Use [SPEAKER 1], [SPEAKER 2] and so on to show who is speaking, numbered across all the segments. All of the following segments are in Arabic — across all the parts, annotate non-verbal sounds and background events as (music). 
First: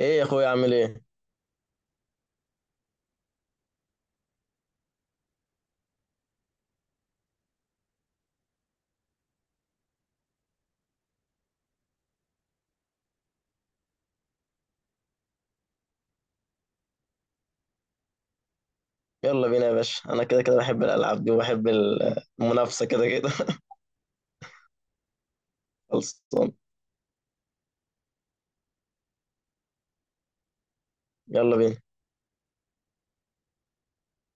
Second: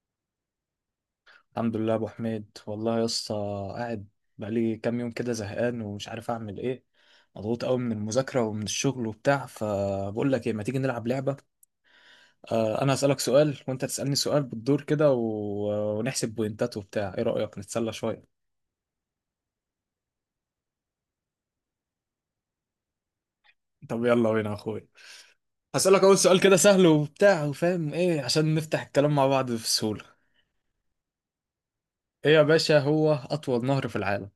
[SPEAKER 1] ايه يا اخويا؟ عامل ايه؟
[SPEAKER 2] الحمد لله يا ابو حميد، والله يا اسطى. قاعد بقالي كام يوم كده، زهقان ومش عارف اعمل ايه. مضغوط قوي من المذاكره ومن الشغل وبتاع، فبقول لك ايه، ما تيجي نلعب لعبه. انا هسالك سؤال وانت تسالني سؤال بالدور كده ونحسب بوينتات وبتاع، ايه رايك نتسلى شويه؟
[SPEAKER 1] يلا بينا يا باشا، انا كده كده بحب الالعاب دي وبحب المنافسه كده كده. (laughs)
[SPEAKER 2] طب يلا بينا يا اخويا. هسالك اول سؤال
[SPEAKER 1] خلصان.
[SPEAKER 2] كده سهل وبتاع وفاهم ايه، عشان نفتح الكلام مع بعض بسهوله.
[SPEAKER 1] يلا بينا.
[SPEAKER 2] ايه يا باشا، هو اطول نهر في العالم؟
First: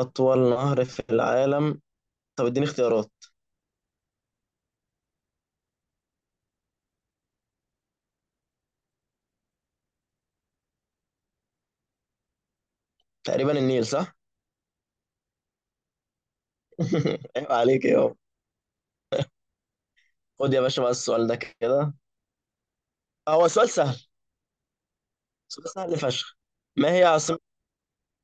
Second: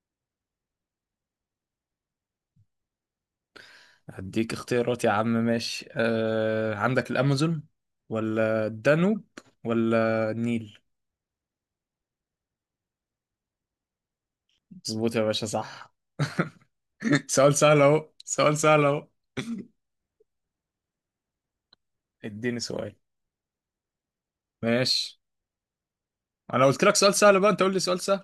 [SPEAKER 1] اطول نهر في العالم؟ طب اديني اختيارات.
[SPEAKER 2] هديك اختيارات يا عم، ماشي. عندك الأمازون، ولا الدانوب، ولا النيل؟
[SPEAKER 1] تقريبا النيل، صح؟
[SPEAKER 2] مظبوط يا باشا، صح. (laughs)
[SPEAKER 1] (laughs) عيب
[SPEAKER 2] سؤال سهل
[SPEAKER 1] عليك يا
[SPEAKER 2] اهو،
[SPEAKER 1] بابا.
[SPEAKER 2] سؤال سهل اهو.
[SPEAKER 1] خد يا باشا بقى السؤال ده كده.
[SPEAKER 2] اديني سؤال.
[SPEAKER 1] هو سؤال سهل.
[SPEAKER 2] ماشي.
[SPEAKER 1] سؤال سهل فشخ.
[SPEAKER 2] انا قلت
[SPEAKER 1] ما
[SPEAKER 2] لك
[SPEAKER 1] هي
[SPEAKER 2] سؤال
[SPEAKER 1] عاصمه.
[SPEAKER 2] سهل بقى، انت قول لي سؤال سهل.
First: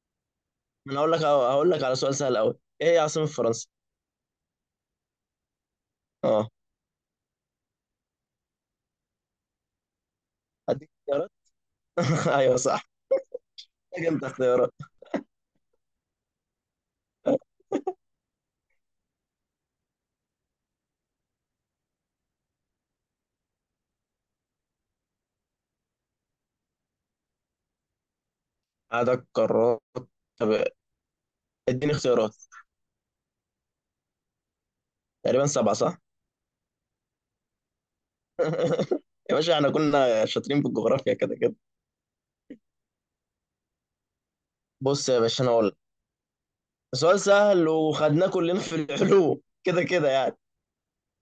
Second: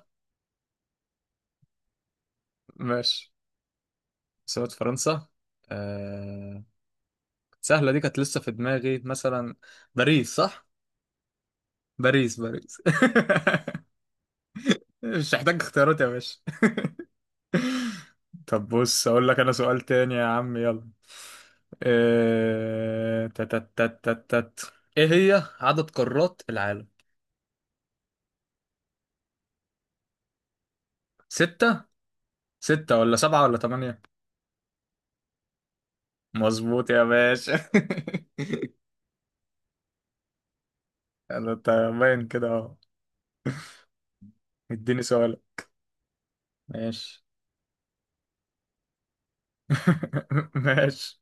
[SPEAKER 1] (laughs) انا هقول لك على سؤال سهل قوي. ايه هي عاصمه
[SPEAKER 2] ماشي.
[SPEAKER 1] فرنسا؟
[SPEAKER 2] سؤال فرنسا.
[SPEAKER 1] اه.
[SPEAKER 2] آه... سهلة دي كانت لسه في دماغي مثلا. باريس صح؟
[SPEAKER 1] اديك اختيارات. (laughs)
[SPEAKER 2] باريس،
[SPEAKER 1] ايوه
[SPEAKER 2] باريس.
[SPEAKER 1] صح. محتاج انت اختيارات؟
[SPEAKER 2] (laughs) مش محتاج اختيارات يا باشا. (laughs) طب بص اقول لك انا سؤال تاني يا عم، يلا. إيه... تت تت تت تت. ايه هي عدد قارات العالم؟
[SPEAKER 1] عدد قارات. طب
[SPEAKER 2] ستة.
[SPEAKER 1] اديني اختيارات.
[SPEAKER 2] ستة ولا سبعة ولا تمانية؟
[SPEAKER 1] تقريبا سبعه، صح؟
[SPEAKER 2] مظبوط يا باشا. (laughs)
[SPEAKER 1] يا باشا احنا كنا شاطرين في الجغرافيا كده
[SPEAKER 2] انا
[SPEAKER 1] كده.
[SPEAKER 2] أنت باين كده اهو. اديني
[SPEAKER 1] بص يا
[SPEAKER 2] سؤال.
[SPEAKER 1] باشا، انا اقول لك. سؤال
[SPEAKER 2] ماشي.
[SPEAKER 1] سهل وخدناه كلنا في العلوم كده كده يعني.
[SPEAKER 2] (laughs) ماشي.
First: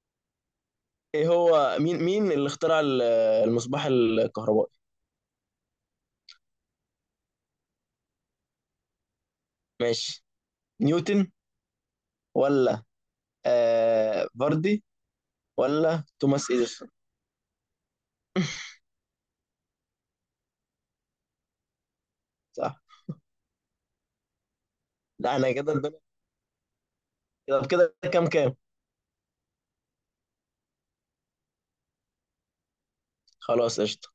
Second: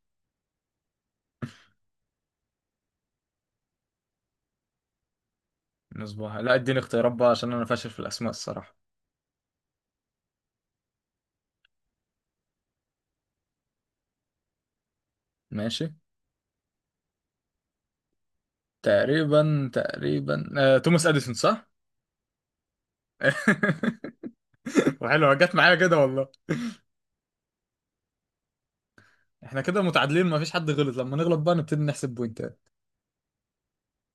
[SPEAKER 1] ايه هو مين اللي اخترع المصباح الكهربائي؟
[SPEAKER 2] مصباح. لا، اديني اختيارات بقى، عشان انا فاشل في الاسماء الصراحة.
[SPEAKER 1] ماشي. نيوتن، ولا فاردي،
[SPEAKER 2] ماشي.
[SPEAKER 1] ولا توماس اديسون؟
[SPEAKER 2] تقريبا، تقريبا، توماس اديسون صح.
[SPEAKER 1] صح.
[SPEAKER 2] (laughs) وحلوه
[SPEAKER 1] لا انا
[SPEAKER 2] جت
[SPEAKER 1] كده
[SPEAKER 2] معايا كده.
[SPEAKER 1] الدنيا. كده كده كام كام.
[SPEAKER 2] احنا كده متعادلين، مفيش حد غلط. لما نغلط بقى نبتدي نحسب بوينتات.
[SPEAKER 1] خلاص قشطه.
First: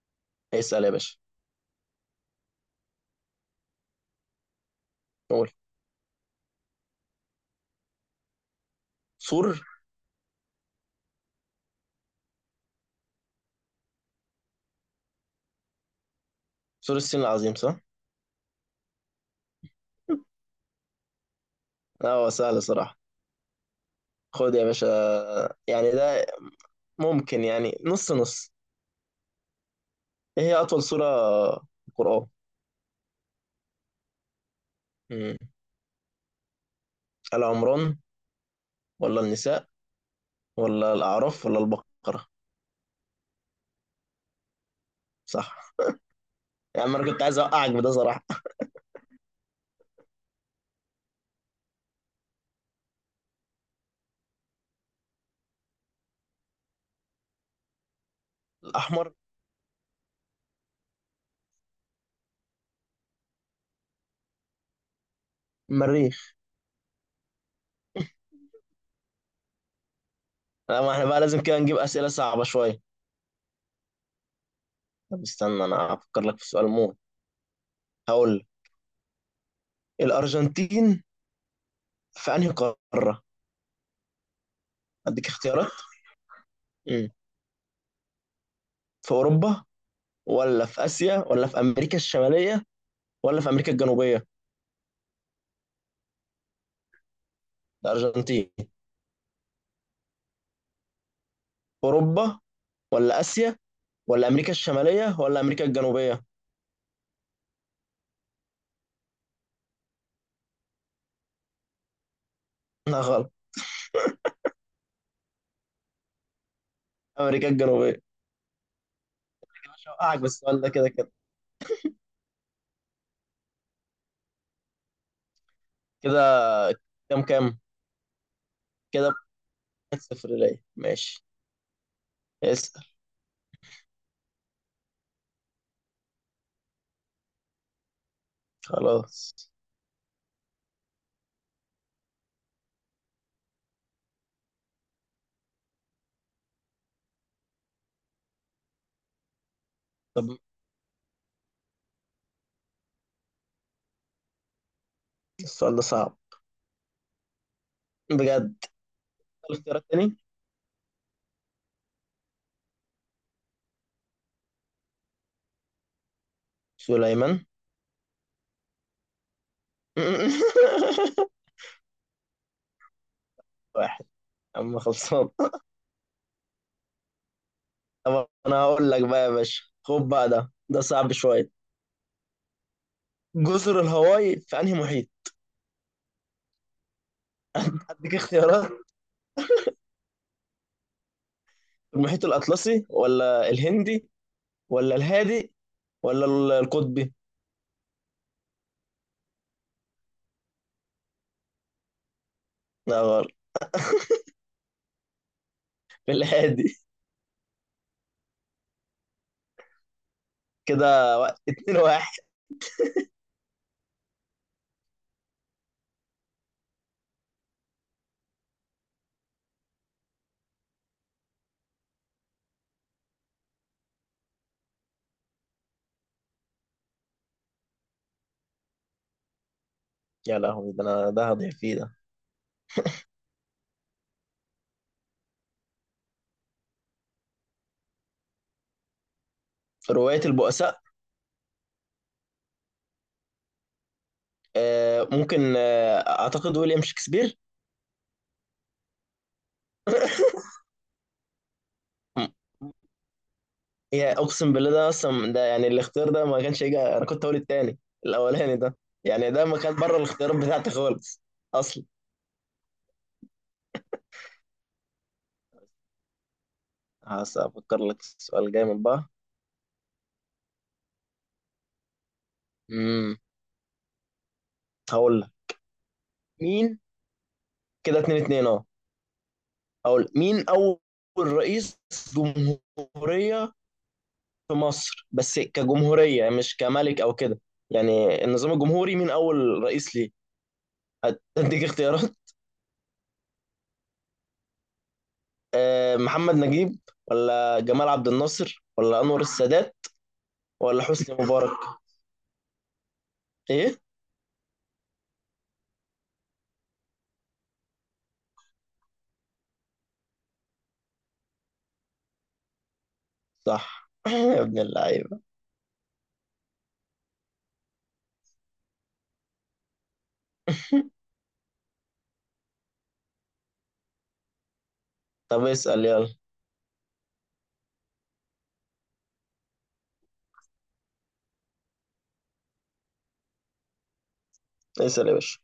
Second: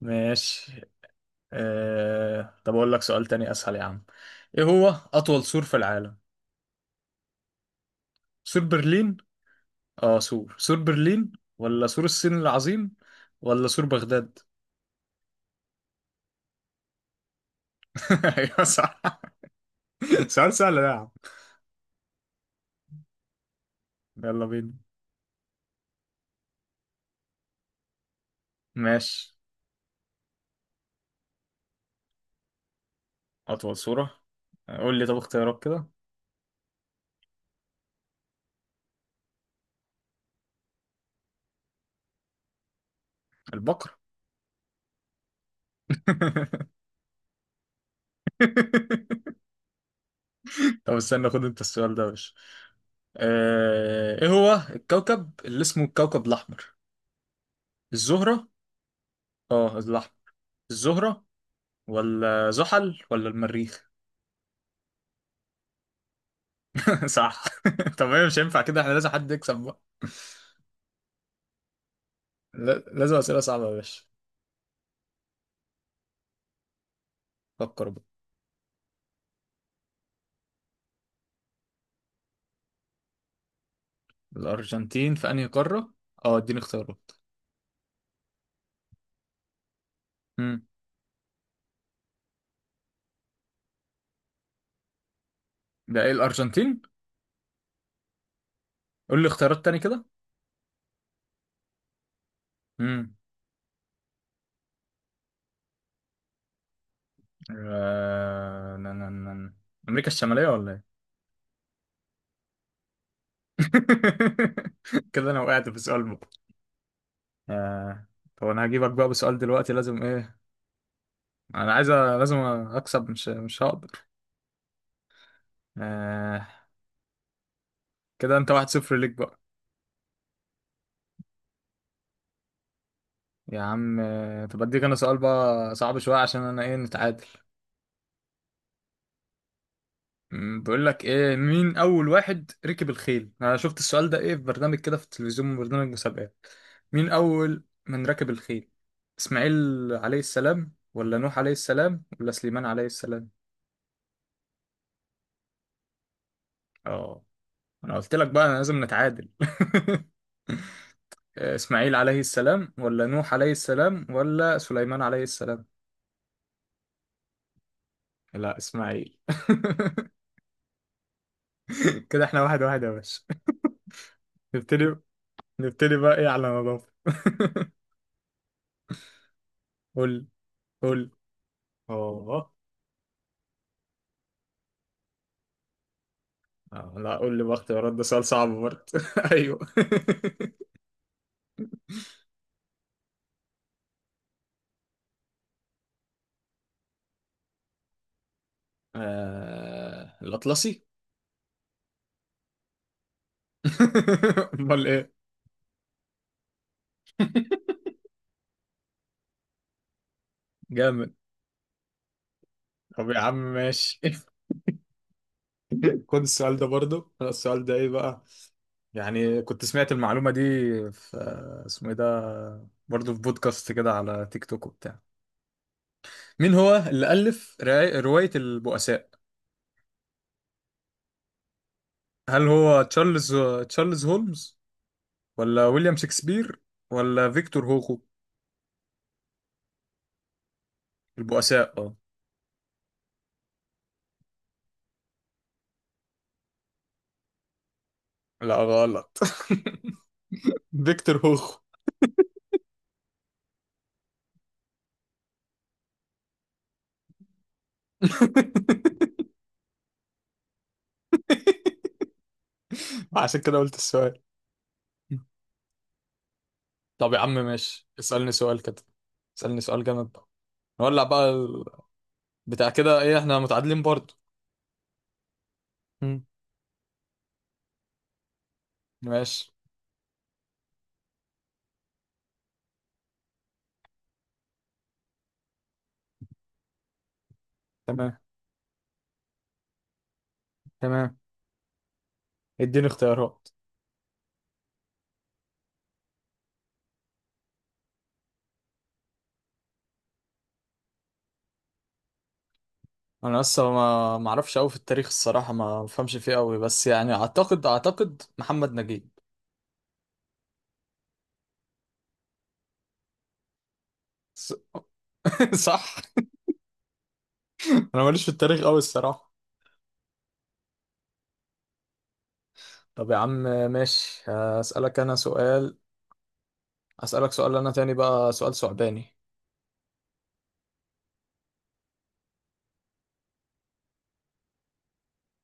[SPEAKER 2] ماشي.
[SPEAKER 1] اسال يا باشا.
[SPEAKER 2] اه... طب اقول لك سؤال تاني اسهل يا عم. ايه هو اطول
[SPEAKER 1] قول.
[SPEAKER 2] سور في العالم؟ سور برلين.
[SPEAKER 1] سور
[SPEAKER 2] اه سور برلين، ولا سور الصين العظيم، ولا سور بغداد؟
[SPEAKER 1] سور الصين العظيم، صح.
[SPEAKER 2] (laughs) ايوه، صح. سؤال سهل ده يا عم.
[SPEAKER 1] لا هو سهل صراحه.
[SPEAKER 2] يلا
[SPEAKER 1] خد يا
[SPEAKER 2] بينا.
[SPEAKER 1] باشا. يعني ده ممكن يعني نص نص.
[SPEAKER 2] ماشي.
[SPEAKER 1] ايه هي اطول سورة في القرآن؟
[SPEAKER 2] اطول سورة. قول لي طب
[SPEAKER 1] مم.
[SPEAKER 2] اختيارات كده.
[SPEAKER 1] آل عمران، ولا النساء، ولا الاعراف، ولا البقرة؟
[SPEAKER 2] البقر.
[SPEAKER 1] صح. يعني
[SPEAKER 2] (laughs)
[SPEAKER 1] انا كنت عايز اوقعك بده صراحة.
[SPEAKER 2] طب استنى، خد انت السؤال ده يا باشا. ايه هو الكوكب اللي اسمه الكوكب الاحمر؟ الزهرة.
[SPEAKER 1] الاحمر.
[SPEAKER 2] اه الأحمر. الزهرة، ولا زحل، ولا المريخ؟
[SPEAKER 1] المريخ.
[SPEAKER 2] (laughs) صح. (laughs) طب هي مش هينفع كده، احنا لازم حد يكسب بقى.
[SPEAKER 1] لا، ما احنا بقى لازم كده نجيب اسئلة صعبة شوية.
[SPEAKER 2] لازم أسئلة صعبة يا باشا.
[SPEAKER 1] طب استنى، انا هفكر لك في سؤال موت.
[SPEAKER 2] فكر بقى.
[SPEAKER 1] هقول لك. الارجنتين في انهي قارة؟
[SPEAKER 2] الأرجنتين
[SPEAKER 1] اديك
[SPEAKER 2] في أنهي
[SPEAKER 1] اختيارات.
[SPEAKER 2] قارة؟ اه، اديني
[SPEAKER 1] مم.
[SPEAKER 2] اختيارات.
[SPEAKER 1] في اوروبا، ولا
[SPEAKER 2] امم
[SPEAKER 1] في اسيا، ولا في امريكا الشمالية، ولا في امريكا الجنوبية؟
[SPEAKER 2] ده ايه الأرجنتين؟
[SPEAKER 1] الارجنتين.
[SPEAKER 2] قول لي اختيارات تاني كده.
[SPEAKER 1] اوروبا،
[SPEAKER 2] امم
[SPEAKER 1] ولا اسيا، ولا امريكا الشمالية، ولا امريكا الجنوبية؟
[SPEAKER 2] آه... نا- نا- نا- نا. أمريكا الشمالية ولا ايه؟
[SPEAKER 1] لا غلط.
[SPEAKER 2] (laughs) كده أنا وقعت في سؤال بقى.
[SPEAKER 1] امريكا الجنوبيه.
[SPEAKER 2] آه... طب أنا هجيبك بقى بسؤال دلوقتي،
[SPEAKER 1] مش
[SPEAKER 2] لازم
[SPEAKER 1] هوقعك
[SPEAKER 2] ايه؟
[SPEAKER 1] بالسؤال ده كده كده.
[SPEAKER 2] أنا عايز لازم أكسب. مش هقدر.
[SPEAKER 1] كده
[SPEAKER 2] آه
[SPEAKER 1] كام كام.
[SPEAKER 2] كده انت واحد صفر
[SPEAKER 1] كده
[SPEAKER 2] ليك بقى.
[SPEAKER 1] واحد صفر ليا، ماشي. اسال.
[SPEAKER 2] يا عم طب اديك انا سؤال بقى صعب شوية، عشان انا ايه نتعادل.
[SPEAKER 1] خلاص.
[SPEAKER 2] بقول لك ايه، مين اول واحد ركب الخيل؟ انا شفت السؤال ده ايه في برنامج كده في التلفزيون، برنامج مسابقات. مين اول من ركب الخيل؟ اسماعيل عليه
[SPEAKER 1] طب.
[SPEAKER 2] السلام، ولا نوح عليه السلام، ولا سليمان عليه السلام؟
[SPEAKER 1] السؤال ده صعب.
[SPEAKER 2] اه، انا قلت لك بقى انا
[SPEAKER 1] بجد.
[SPEAKER 2] لازم نتعادل. (laughs)
[SPEAKER 1] الاختيارات تاني.
[SPEAKER 2] اسماعيل عليه السلام، ولا نوح عليه السلام، ولا سليمان عليه السلام؟
[SPEAKER 1] سليمان.
[SPEAKER 2] لا، اسماعيل. (laughs)
[SPEAKER 1] (laughs)
[SPEAKER 2] كده احنا واحد واحد يا باشا.
[SPEAKER 1] واحد.
[SPEAKER 2] (laughs)
[SPEAKER 1] اما
[SPEAKER 2] نبتدي
[SPEAKER 1] خلصان.
[SPEAKER 2] نبتدي بقى ايه على نظافة. (laughs)
[SPEAKER 1] طب انا هقول لك بقى يا باشا. خد
[SPEAKER 2] قول لي-
[SPEAKER 1] بقى ده، ده
[SPEAKER 2] قول لي.
[SPEAKER 1] صعب شويه.
[SPEAKER 2] اه.
[SPEAKER 1] جزر الهواي في انهي محيط؟
[SPEAKER 2] لا قول لي بقى اختيارات، ده
[SPEAKER 1] اديك
[SPEAKER 2] سؤال صعب
[SPEAKER 1] اختيارات.
[SPEAKER 2] برضه. (laughs) ايوه. (laughs)
[SPEAKER 1] المحيط الاطلسي، ولا الهندي، ولا الهادي، ولا القطبي؟
[SPEAKER 2] الأطلسي.
[SPEAKER 1] لا غلط.
[SPEAKER 2] (laughs) امال ايه.
[SPEAKER 1] في الهادي.
[SPEAKER 2] جامد.
[SPEAKER 1] كده اتنين واحد.
[SPEAKER 2] طب يا عم ماشي. (laughs) خد السؤال ده برضه، أنا السؤال ده ايه بقى. يعني كنت سمعت المعلومة دي في اسمه ايه ده برضه، في بودكاست كده على تيك توك وبتاع. مين هو اللي ألف رواية البؤساء؟
[SPEAKER 1] يا لهوي، ده انا ده هضيع فيه ده.
[SPEAKER 2] هل هو تشارلز هولمز، ولا ويليام شكسبير، ولا فيكتور هوخو؟
[SPEAKER 1] رواية البؤساء.
[SPEAKER 2] البؤساء اه.
[SPEAKER 1] ممكن اعتقد ويليام شكسبير.
[SPEAKER 2] لا، غلط. (laughs) فيكتور هوخو.
[SPEAKER 1] م- هي اقسم بالله ده اصلا، ده يعني الاختيار ده ما كانش يجي. انا كنت هقول التاني. الاولاني ده، يعني ده ما كان بره الاختيارات بتاعتي خالص اصلا.
[SPEAKER 2] (laughs) عشان كده قلت السؤال. طب يا عم
[SPEAKER 1] افكر
[SPEAKER 2] ماشي،
[SPEAKER 1] لك
[SPEAKER 2] اسألني
[SPEAKER 1] سؤال
[SPEAKER 2] سؤال كده.
[SPEAKER 1] جامد بقى.
[SPEAKER 2] اسألني سؤال جامد بقى. نولع بقى بتاع كده
[SPEAKER 1] امم
[SPEAKER 2] ايه، احنا متعادلين برضه.
[SPEAKER 1] هقول لك.
[SPEAKER 2] مم.
[SPEAKER 1] مين. كده اتنين اتنين، اه.
[SPEAKER 2] ماشي.
[SPEAKER 1] هقول مين اول رئيس جمهورية في مصر، بس كجمهورية، مش كملك او كده.
[SPEAKER 2] تمام،
[SPEAKER 1] يعني النظام الجمهوري، مين اول رئيس ليه.
[SPEAKER 2] تمام.
[SPEAKER 1] اديك اختيارات. (laughs)
[SPEAKER 2] اديني اختيارات.
[SPEAKER 1] محمد نجيب، ولا جمال عبد الناصر، ولا انور السادات، ولا حسني مبارك؟
[SPEAKER 2] انا لسه
[SPEAKER 1] ايه.
[SPEAKER 2] ما اعرفش قوي في التاريخ الصراحة، ما بفهمش فيه قوي، بس يعني اعتقد اعتقد محمد نجيب.
[SPEAKER 1] صح. (laughs) يا ابن اللعيبه.
[SPEAKER 2] (laughs) صح. انا ماليش في التاريخ قوي الصراحه. طب يا عم ماشي. هسألك انا
[SPEAKER 1] طب
[SPEAKER 2] سؤال.
[SPEAKER 1] اسال يلا.
[SPEAKER 2] هسألك سؤال انا تاني بقى، سؤال ثعباني.
[SPEAKER 1] اسال يا باشا.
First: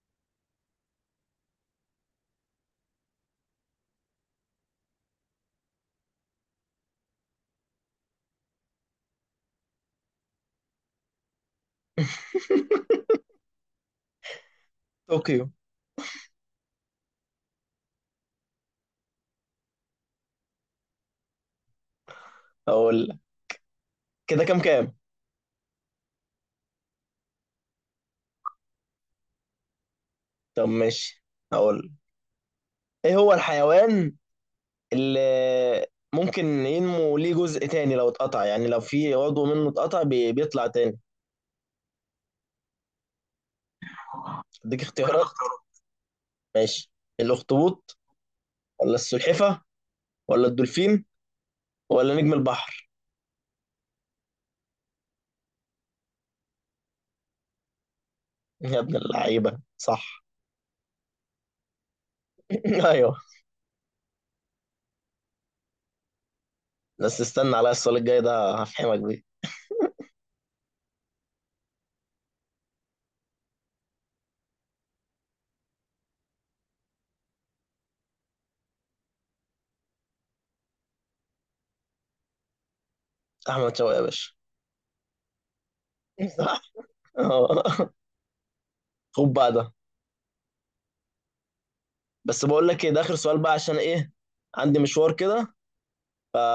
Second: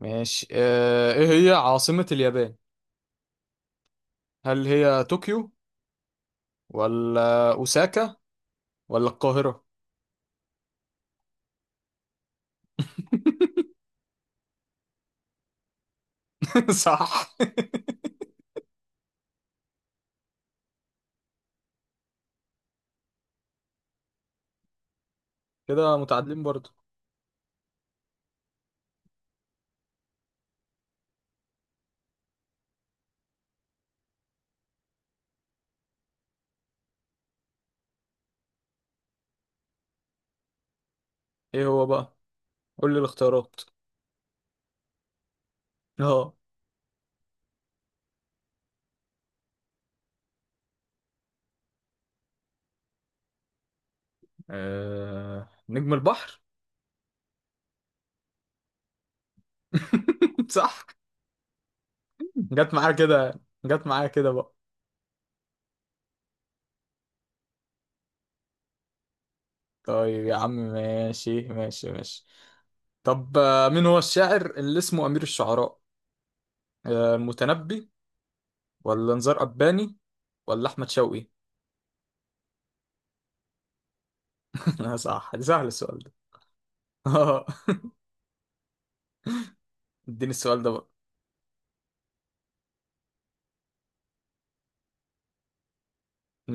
[SPEAKER 2] ماشي. ايه هي عاصمة اليابان؟ هل هي طوكيو، ولا اوساكا، ولا القاهرة؟
[SPEAKER 1] طوكيو.
[SPEAKER 2] (laughs) صح.
[SPEAKER 1] اقول لك. كده كام كام.
[SPEAKER 2] كده متعادلين برضو.
[SPEAKER 1] طب ماشي. اقول لك. ايه هو الحيوان اللي ممكن ينمو ليه جزء تاني لو اتقطع، يعني لو في عضو منه اتقطع بيطلع تاني؟
[SPEAKER 2] ايه هو بقى؟ قول لي الاختيارات.
[SPEAKER 1] اديك اختيارات.
[SPEAKER 2] اه.
[SPEAKER 1] ماشي. الاخطبوط، ولا السلحفه، ولا الدولفين، ولا نجم البحر؟
[SPEAKER 2] نجم البحر.
[SPEAKER 1] يا ابن اللعيبة صح.
[SPEAKER 2] (laughs) صح. جت
[SPEAKER 1] (laughs)
[SPEAKER 2] معايا
[SPEAKER 1] ايوه.
[SPEAKER 2] كده، جت معايا كده بقى.
[SPEAKER 1] بس استنى عليا السؤال الجاي ده، هفهمك بيه.
[SPEAKER 2] طيب يا عم ماشي، ماشي، ماشي. طب مين هو الشاعر اللي اسمه أمير الشعراء؟ المتنبي، ولا نزار قباني، ولا أحمد شوقي؟
[SPEAKER 1] احمد شوقي يا باشا.
[SPEAKER 2] (laughs) صح، ده سهل السؤال ده.
[SPEAKER 1] (laughs) صح.
[SPEAKER 2] (laughs) آه،
[SPEAKER 1] آه. خد بقى ده.
[SPEAKER 2] اديني السؤال ده بقى.
[SPEAKER 1] بس بقول لك ايه، ده اخر سؤال بقى عشان ايه. عندي مشوار كده،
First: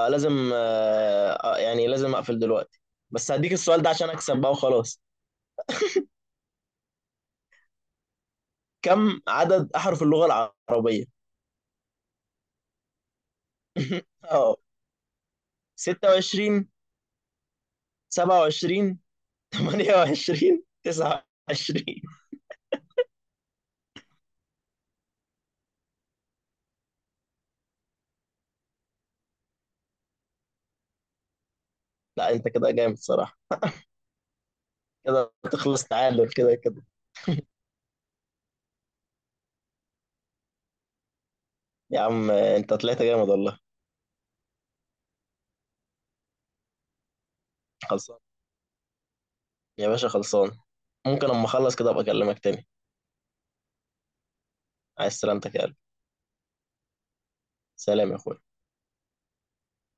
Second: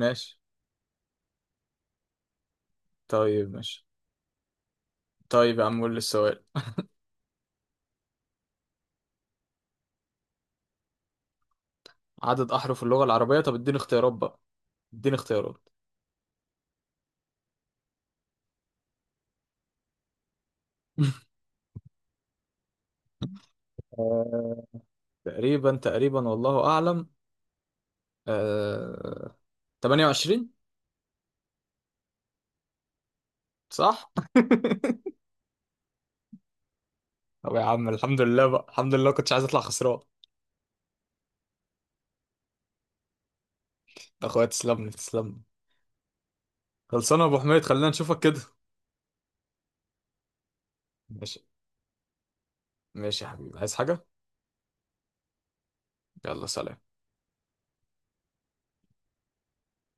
[SPEAKER 2] ماشي.
[SPEAKER 1] يعني لازم اقفل دلوقتي. بس
[SPEAKER 2] طيب
[SPEAKER 1] هديك السؤال
[SPEAKER 2] ماشي.
[SPEAKER 1] ده عشان اكسب بقى وخلاص.
[SPEAKER 2] طيب يا عم قول لي السؤال.
[SPEAKER 1] كم عدد احرف اللغة العربية؟
[SPEAKER 2] عدد أحرف اللغة العربية. طب اديني
[SPEAKER 1] (laughs)
[SPEAKER 2] اختيارات بقى.
[SPEAKER 1] اه.
[SPEAKER 2] اديني اختيارات.
[SPEAKER 1] 26، 27، 28،
[SPEAKER 2] (laughs)
[SPEAKER 1] 29؟
[SPEAKER 2] آه، تقريبا، تقريبا، والله أعلم. آه، 28،
[SPEAKER 1] لا انت كده جامد صراحة.
[SPEAKER 2] صح؟
[SPEAKER 1] كده تخلص تعادل كده كده.
[SPEAKER 2] (laughs) طب يا عم الحمد لله بقى، الحمد لله كنتش عايز أطلع خسران.
[SPEAKER 1] يا عم انت طلعت جامد والله.
[SPEAKER 2] يا أخويا تسلم لي، تسلم لي. خلصانه يا ابو حميد، خلينا نشوفك
[SPEAKER 1] خلصان
[SPEAKER 2] كده.
[SPEAKER 1] يا باشا، خلصان. ممكن
[SPEAKER 2] ماشي.
[SPEAKER 1] اما اخلص كده ابقى اكلمك تاني.
[SPEAKER 2] ماشي يا حبيبي، عايز حاجه؟
[SPEAKER 1] عايز سلامتك يا قلبي.
[SPEAKER 2] يلا، سلام.
[SPEAKER 1] سلام يا اخويا.